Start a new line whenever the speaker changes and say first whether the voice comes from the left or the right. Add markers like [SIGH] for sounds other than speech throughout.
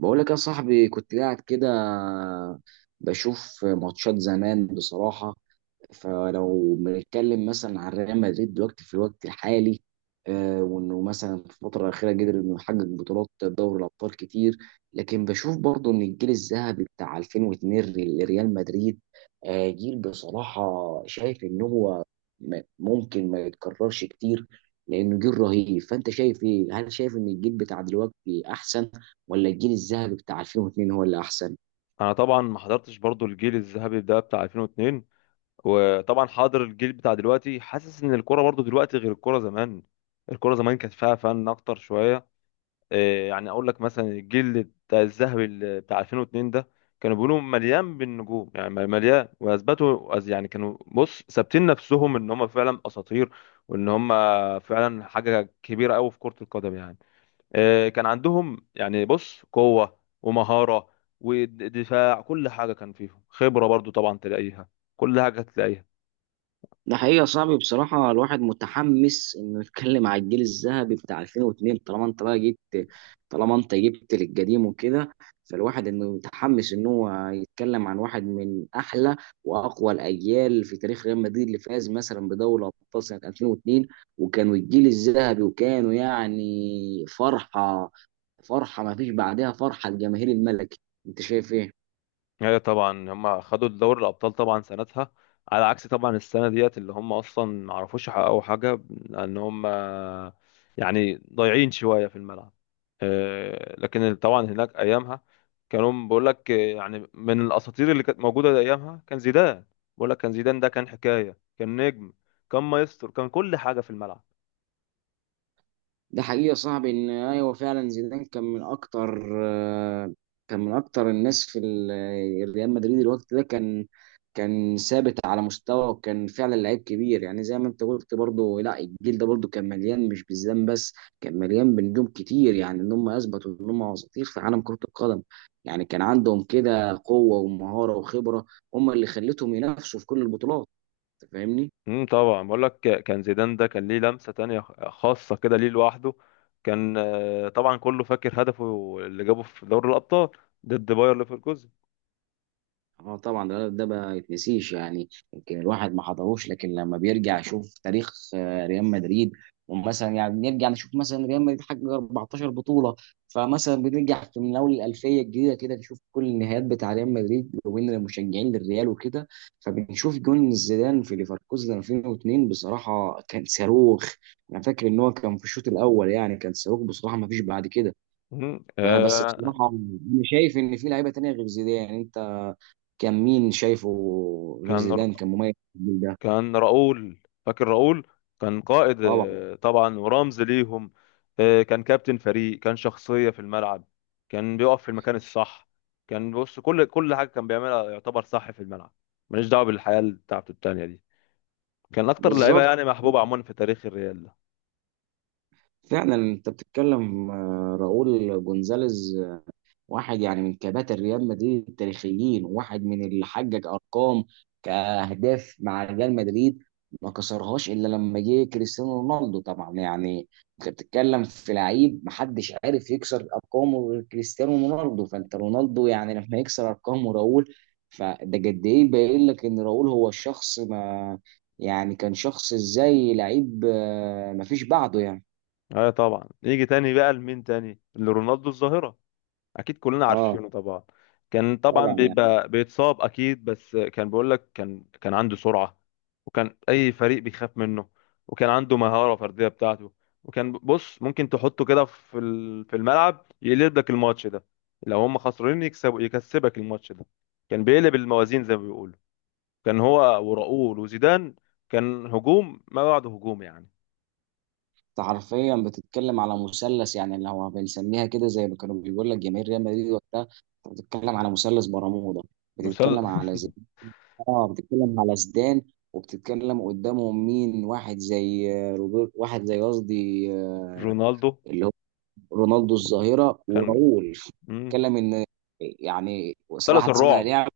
right: بقول لك يا صاحبي، كنت قاعد كده بشوف ماتشات زمان بصراحة. فلو بنتكلم مثلا عن ريال مدريد دلوقتي في الوقت الحالي، وانه مثلا في الفتره الاخيره قدر انه يحقق بطولات دوري الابطال كتير. لكن بشوف برضه ان الجيل الذهبي بتاع 2002 لريال مدريد، جيل بصراحه شايف ان هو ممكن ما يتكررش كتير لانه جيل رهيب. فانت شايف ايه؟ هل شايف ان الجيل بتاع دلوقتي احسن، ولا الجيل الذهبي بتاع 2002 هو اللي احسن؟
left: انا طبعا ما حضرتش برضو الجيل الذهبي ده بتاع 2002. وطبعا حاضر الجيل بتاع دلوقتي، حاسس ان الكرة برضو دلوقتي غير الكرة زمان. الكرة زمان كانت فيها فن اكتر شوية. إيه يعني، اقول لك مثلا الجيل بتاع الذهبي اللي بتاع 2002 ده كانوا بيقولوا مليان بالنجوم، يعني مليان، يعني كانوا ثابتين نفسهم ان هم فعلا اساطير، وان هم فعلا حاجة كبيرة قوي في كرة القدم يعني. كان عندهم يعني قوة ومهارة ودفاع، كل حاجة كان فيهم خبرة برضو طبعا تلاقيها، كل حاجة تلاقيها.
right: ده حقيقة صعب بصراحة. الواحد متحمس انه يتكلم على الجيل الذهبي بتاع 2002. طالما انت بقى جبت، طالما انت جبت للقديم وكده، فالواحد انه متحمس ان هو يتكلم عن واحد من احلى واقوى الاجيال في تاريخ ريال مدريد، اللي فاز مثلا بدوري الابطال سنة 2002، وكانوا الجيل الذهبي، وكانوا يعني فرحة، فرحة ما فيش بعدها، فرحة الجماهير الملكي. انت شايف ايه؟
left: ايوه طبعا هم خدوا دوري الابطال طبعا سنتها، على عكس طبعا السنه ديت اللي هم اصلا ما عرفوش يحققوا حاجه، لان هم يعني ضايعين شويه في الملعب. لكن طبعا هناك ايامها كانوا بقول لك، يعني من الاساطير اللي كانت موجوده ايامها كان زيدان. بقول لك كان زيدان ده كان حكايه، كان نجم، كان مايسترو، كان كل حاجه في الملعب.
right: ده حقيقة يا صاحبي ان ايوه، فعلا زيدان كان من اكتر، آه، كان من اكتر الناس في ريال مدريد الوقت ده. كان كان ثابت على مستوى، وكان فعلا لعيب كبير. يعني زي ما انت قلت برضه، لا الجيل ده برضه كان مليان، مش بالزام بس كان مليان بنجوم كتير، يعني ان هم اثبتوا ان هم اساطير في عالم كرة القدم. يعني كان عندهم كده قوة ومهارة وخبرة، هم اللي خلتهم ينافسوا في كل البطولات. أنت فاهمني؟
left: طبعا بقول لك كان زيدان ده كان ليه لمسة تانية خاصة كده ليه لوحده. كان، طبعا كله فاكر هدفه اللي جابه في دوري الأبطال ضد باير ليفركوزن.
right: اه طبعا، ده ما يتنسيش. يعني يمكن الواحد ما حضروش، لكن لما بيرجع يشوف تاريخ ريال مدريد، ومثلا يعني نرجع نشوف مثلا ريال مدريد حقق 14 بطولة. فمثلا بنرجع في من اول الألفية الجديدة كده، نشوف كل النهائيات بتاع ريال مدريد وبين المشجعين للريال وكده. فبنشوف جون زيدان في ليفركوزن 2002 بصراحة كان صاروخ. انا فاكر ان هو كان في الشوط الاول، يعني كان صاروخ بصراحة ما فيش بعد كده.
left: امم
right: فبس
left: آه،
right: بصراحة انا شايف ان في لعيبة تانية غير زيدان. انت كان مين شايفه غير
left: كان
right: زيدان كان مميز في الجيل ده؟
left: كان راؤول، فاكر راؤول. كان قائد،
right: طبعا.
left: طبعا ورمز ليهم. كان كابتن فريق، كان شخصية في الملعب، كان بيقف في المكان الصح. كان كل حاجة كان بيعملها يعتبر صح في الملعب. ماليش دعوة بالحياة بتاعته التانية دي. كان أكتر لعيبة
right: بالظبط،
left: يعني محبوبة عموما في تاريخ الريال.
right: فعلا انت بتتكلم، راؤول جونزاليز، واحد يعني من كباتن ريال مدريد التاريخيين، واحد من اللي حقق ارقام كاهداف مع ريال مدريد، ما كسرهاش الا لما جه كريستيانو رونالدو طبعا. يعني انت بتتكلم في لعيب محدش عارف يكسر ارقامه غير كريستيانو رونالدو، فانت رونالدو يعني لما يكسر ارقامه راؤول، فده قد ايه باين لك ان راؤول هو شخص ما، يعني كان شخص ازاي لعيب ما فيش بعده يعني.
left: اه طبعا يجي تاني بقى، لمين تاني؟ لرونالدو الظاهرة، اكيد كلنا
right: اه
left: عارفينه طبعا. كان طبعا
right: طبعا يعني.
left: بيبقى بيتصاب اكيد، بس كان بيقول لك كان عنده سرعة، وكان اي فريق بيخاف منه، وكان عنده مهارة فردية بتاعته. وكان ممكن تحطه كده في الملعب يقلب لك الماتش ده، لو هم خسرانين يكسبوا، يكسبك الماتش ده. كان بيقلب الموازين زي ما بيقولوا. كان هو وراؤول وزيدان، كان هجوم ما بعده هجوم يعني.
right: انت حرفيا بتتكلم على مثلث، يعني اللي هو بنسميها كده زي ما كانوا بيقول لك جماهير ريال مدريد وقتها. انت بتتكلم على مثلث برمودا،
left: مثال،
right: بتتكلم على زيدان. اه بتتكلم على زيدان، وبتتكلم قدامهم مين؟ واحد زي روبرت، واحد زي قصدي
left: [LAUGHS] رونالدو.
right: اللي هو رونالدو الظاهرة
left: كان
right: وراؤول.
left: مم.
right: بتتكلم ان يعني
left: مثلث
right: واحد صانع
left: الرعب.
right: لعب.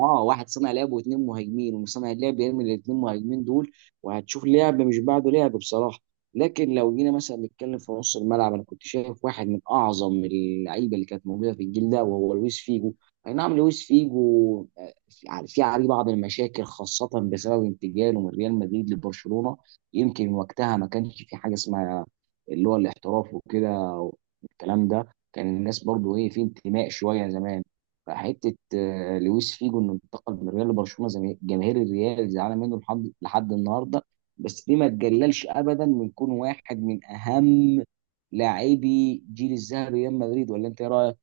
right: اه واحد صانع لعب واثنين مهاجمين، وصانع اللعب يرمي الاثنين مهاجمين دول، وهتشوف لعب مش بعده لعب بصراحه. لكن لو جينا مثلا نتكلم في نص الملعب، انا كنت شايف واحد من اعظم اللعيبه اللي كانت موجوده في الجيل ده وهو لويس فيجو. اي نعم لويس فيجو في عليه بعض المشاكل خاصه بسبب انتقاله من ريال مدريد لبرشلونه. يمكن وقتها ما كانش في حاجه اسمها اللي هو الاحتراف وكده، والكلام ده كان الناس برضو ايه في انتماء شويه زمان. حته لويس فيجو انه انتقل من ريال لبرشلونه، زي جماهير الريال زعلانه منه لحد النهارده. بس دي ما تقللش ابدا من كون واحد من اهم لاعبي جيل الذهب ريال مدريد. ولا انت ايه رايك؟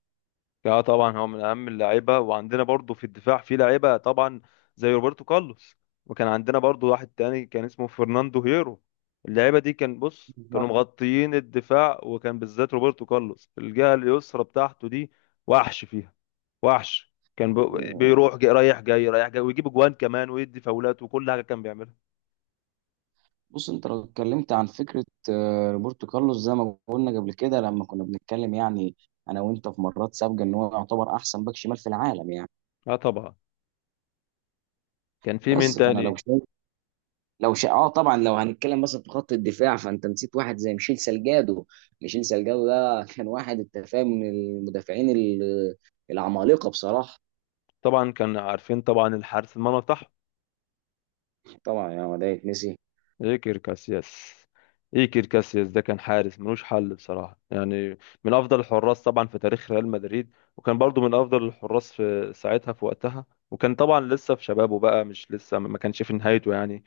left: اه طبعا هو من اهم اللعيبه، وعندنا برضو في الدفاع في لعيبه طبعا زي روبرتو كارلوس. وكان عندنا برضو واحد تاني كان اسمه فرناندو هيرو. اللعيبه دي كان كانوا مغطيين الدفاع، وكان بالذات روبرتو كارلوس الجهه اليسرى بتاعته دي وحش فيها، وحش. كان بيروح جاي، رايح جاي رايح جاي، ويجيب جوان كمان، ويدي فاولات، وكل حاجه كان بيعملها.
right: بص انت لو اتكلمت عن فكره روبرتو كارلوس، زي ما قلنا قبل كده لما كنا بنتكلم، يعني انا وانت في مرات سابقه، ان هو يعتبر احسن باك شمال في العالم يعني.
left: اه طبعا، كان في مين
right: بس فانا لو
left: تاني؟
right: شايف، اه طبعا لو هنتكلم مثلا في خط الدفاع، فانت نسيت واحد زي ميشيل سالجادو. ميشيل سالجادو ده كان واحد، انت فاهم، من المدافعين العمالقه بصراحه.
left: طبعا كان، عارفين طبعا الحارس المرمى بتاعهم،
right: طبعا يا ما ده يتنسي.
left: ايكر كاسياس. ايكر كاسياس ده كان حارس ملوش حل بصراحة يعني، من افضل الحراس طبعا في تاريخ ريال مدريد. وكان برضو من افضل الحراس في ساعتها في وقتها. وكان طبعا لسه في شبابه بقى، مش لسه، ما كانش في نهايته يعني.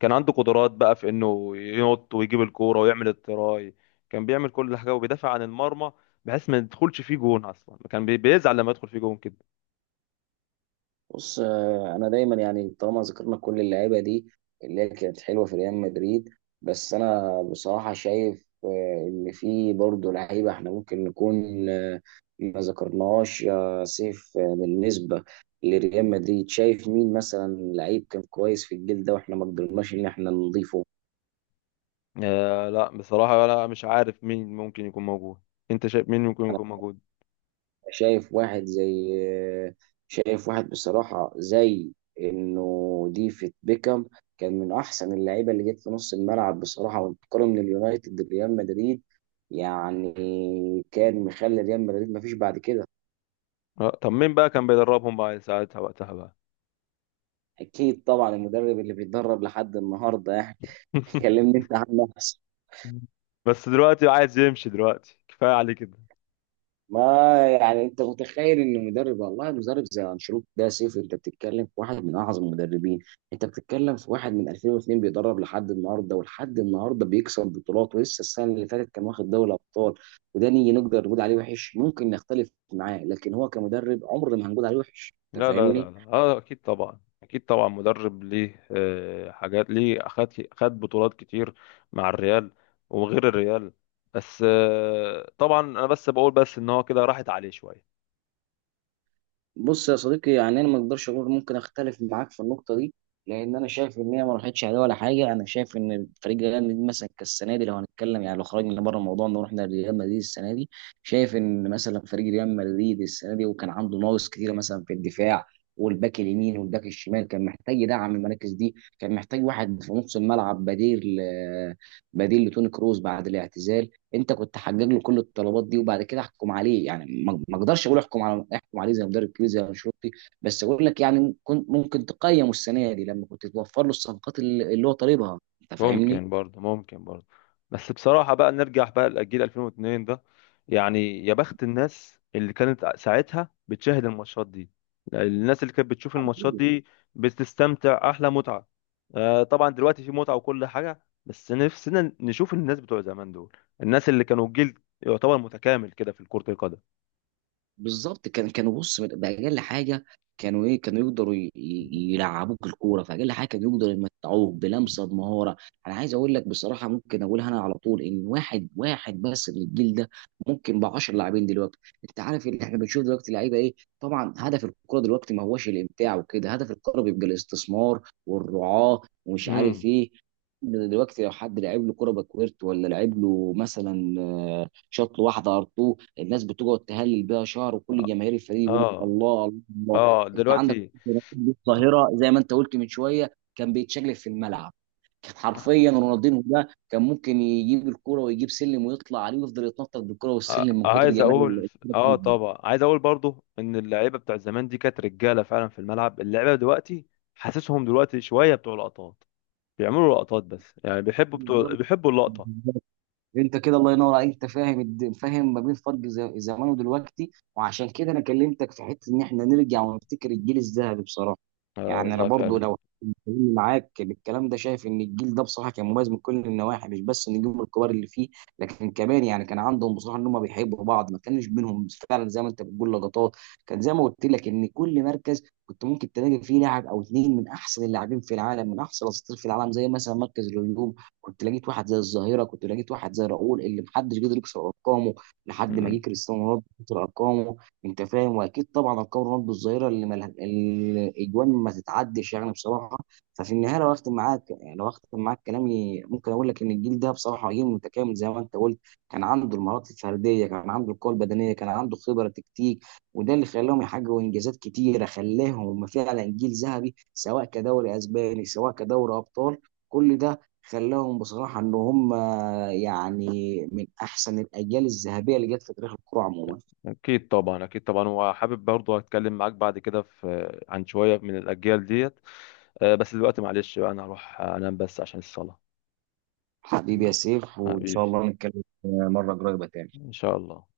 left: كان عنده قدرات بقى في انه ينط ويجيب الكورة ويعمل التراي. كان بيعمل كل حاجة وبيدافع عن المرمى بحيث ما يدخلش فيه جون اصلا. كان بيزعل لما يدخل فيه جون كده.
right: بص انا دايما يعني طالما ذكرنا كل اللعيبه دي اللي هي كانت حلوه في ريال مدريد، بس انا بصراحه شايف ان في برضه لعيبه احنا ممكن نكون ما ذكرناهاش. يا سيف بالنسبه لريال مدريد، شايف مين مثلا لعيب كان كويس في الجيل ده واحنا ما قدرناش ان احنا نضيفه؟
left: آه لا بصراحة لا، مش عارف مين ممكن يكون موجود. انت شايف مين ممكن يكون موجود؟
right: شايف واحد زي، شايف واحد بصراحة زي انه ديفيد بيكام. كان من احسن اللعيبة اللي جت في نص الملعب بصراحة، وانتقاله من اليونايتد لريال مدريد يعني كان مخلي ريال مدريد مفيش بعد كده.
left: طب مين بقى كان بيدربهم بقى ساعتها وقتها بقى؟
right: اكيد طبعا المدرب اللي بيتدرب لحد النهارده يعني. [LAUGHS]
left: [LAUGHS]
right: كلمني انت عن نفسك.
left: بس دلوقتي عايز يمشي، دلوقتي كفاية عليه كده.
right: ما يعني انت متخيل ان مدرب، والله مدرب زي انشيلوتي ده؟ سيف انت بتتكلم في واحد من اعظم المدربين، انت بتتكلم في واحد من 2002 بيدرب لحد النهارده، ولحد النهارده بيكسب بطولات، ولسه السنه اللي فاتت كان واخد دوري ابطال. وده نيجي نقدر نقول عليه وحش؟ ممكن نختلف معاه، لكن هو كمدرب عمر ما هنقول عليه وحش. انت
left: لا لا لا
right: فاهمني؟
left: لا، اه اكيد طبعا، اكيد طبعا مدرب ليه حاجات، ليه خد بطولات كتير مع الريال وغير الريال. بس، طبعا انا بس بقول بس ان هو كده راحت عليه شوية.
right: بص يا صديقي، يعني انا ما اقدرش اقول، ممكن اختلف معاك في النقطه دي. لان انا شايف ان هي ما راحتش عليه ولا حاجه. انا شايف ان فريق ريال مدريد مثلا كالسنه دي، لو هنتكلم يعني، لو خرجنا بره الموضوع ان رحنا لريال مدريد السنه دي، شايف ان مثلا فريق ريال مدريد السنه دي وكان عنده ناقص كتير مثلا في الدفاع، والباك اليمين والباك الشمال كان محتاج يدعم المراكز دي، كان محتاج واحد في نص الملعب بديل بديل لتوني كروز بعد الاعتزال. انت كنت حقق له كل الطلبات دي وبعد كده احكم عليه. يعني ما اقدرش اقول احكم على، احكم عليه زي مدرب كبير زي انشيلوتي. بس اقول لك يعني كنت ممكن تقيم السنه دي لما كنت توفر له الصفقات اللي هو طالبها. انت فاهمني؟
left: ممكن برضه، ممكن برضه. بس بصراحة بقى نرجع بقى لجيل 2002 ده. يعني يا بخت الناس اللي كانت ساعتها بتشاهد الماتشات دي، الناس اللي كانت بتشوف الماتشات دي بتستمتع أحلى متعة. طبعا دلوقتي في متعة وكل حاجة، بس نفسنا نشوف الناس بتوع زمان دول، الناس اللي كانوا جيل يعتبر متكامل كده في كرة القدم.
right: بالظبط، كان كانوا بص باقل حاجه. كانوا ايه؟ كانوا يقدروا يلعبوك الكوره، فاقل حاجه كانوا يقدروا يمتعوك بلمسه بمهاره. انا عايز اقول لك بصراحه، ممكن اقولها انا على طول، ان واحد واحد بس من الجيل ده ممكن ب 10 لاعبين دلوقتي. انت عارف اللي احنا بنشوف دلوقتي لعيبه ايه؟ طبعا هدف الكوره دلوقتي ما هوش الامتاع وكده، هدف الكوره بيبقى الاستثمار والرعاه ومش عارف
left: امم
right: ايه. دلوقتي لو حد لعب له كوره باكويرت ولا لعب له مثلا شاط له واحده ار، الناس بتقعد تهلل بيها شهر، وكل
left: اه.
right: جماهير الفريق يقول لك
left: اه،
right: الله الله الله.
left: آه،
right: انت عندك
left: دلوقتي
right: [LAUGHS] رونالدينيو الظاهره، زي ما انت قلت من شويه، كان بيتشقلب في الملعب. كان حرفيا رونالدينيو ده كان ممكن يجيب الكرة ويجيب سلم ويطلع عليه ويفضل يتنطط بالكرة
left: آه،
right: والسلم من كتر
left: عايز اقول،
right: جمال
left: اه طبعا عايز اقول برضو ان اللعيبه بتاع زمان دي كانت رجاله فعلا في الملعب. اللعيبه دلوقتي حاسسهم دلوقتي شويه بتوع لقطات، بيعملوا لقطات بس، يعني بيحبوا بتوع، بيحبوا اللقطه.
right: الكرة. انت كده الله ينور عليك، انت فاهم فاهم ما بين فرق زمان ودلوقتي، وعشان كده انا كلمتك في حته ان احنا نرجع ونفتكر الجيل الذهبي بصراحه.
left: اه
right: يعني انا
left: والله
right: برضو
left: فعلا.
right: لو بتكلم معاك بالكلام ده، شايف ان الجيل ده بصراحه كان مميز من كل النواحي، مش بس النجوم الكبار اللي فيه، لكن كمان يعني كان عندهم بصراحه ان هم بيحبوا بعض، ما كانش بينهم فعلا زي ما انت بتقول لقطات. كان زي ما قلت لك ان كل مركز كنت ممكن تلاقي فيه لاعب او اتنين من احسن اللاعبين في العالم، من احسن الاساطير في العالم، زي مثلا مركز الهجوم. كنت لقيت واحد زي الظاهره، كنت لقيت واحد زي راؤول اللي محدش قدر يكسر ارقامه لحد ما جه
left: مم.
right: كريستيانو رونالدو كسر ارقامه. انت فاهم؟ واكيد طبعا ارقام رونالدو الظاهره اللي الاجوان ما تتعدش يعني بصراحه. ففي النهايه لو اختم معاك، يعني لو اختم معاك كلامي، ممكن اقول لك ان الجيل ده بصراحه جيل متكامل زي ما انت قلت. كان عنده المهارات الفرديه، كان عنده القوه البدنيه، كان عنده خبره تكتيك، وده اللي خلاهم يحققوا انجازات كتيره، خلاهم فعلا جيل ذهبي سواء كدوري اسباني سواء كدوري ابطال. كل ده خلاهم بصراحة إن هم يعني من أحسن الأجيال الذهبية اللي جت في تاريخ الكرة عموما.
left: اكيد طبعا، اكيد طبعا، وحابب برضو اتكلم معاك بعد كده في عن شويه من الاجيال ديت. بس دلوقتي معلش بقى، انا هروح انام بس عشان الصلاه.
right: حبيبي
left: مم.
right: يا سيف، وإن شاء
left: حبيبي،
right: الله نتكلم مرة قريبة تاني.
left: ان شاء الله.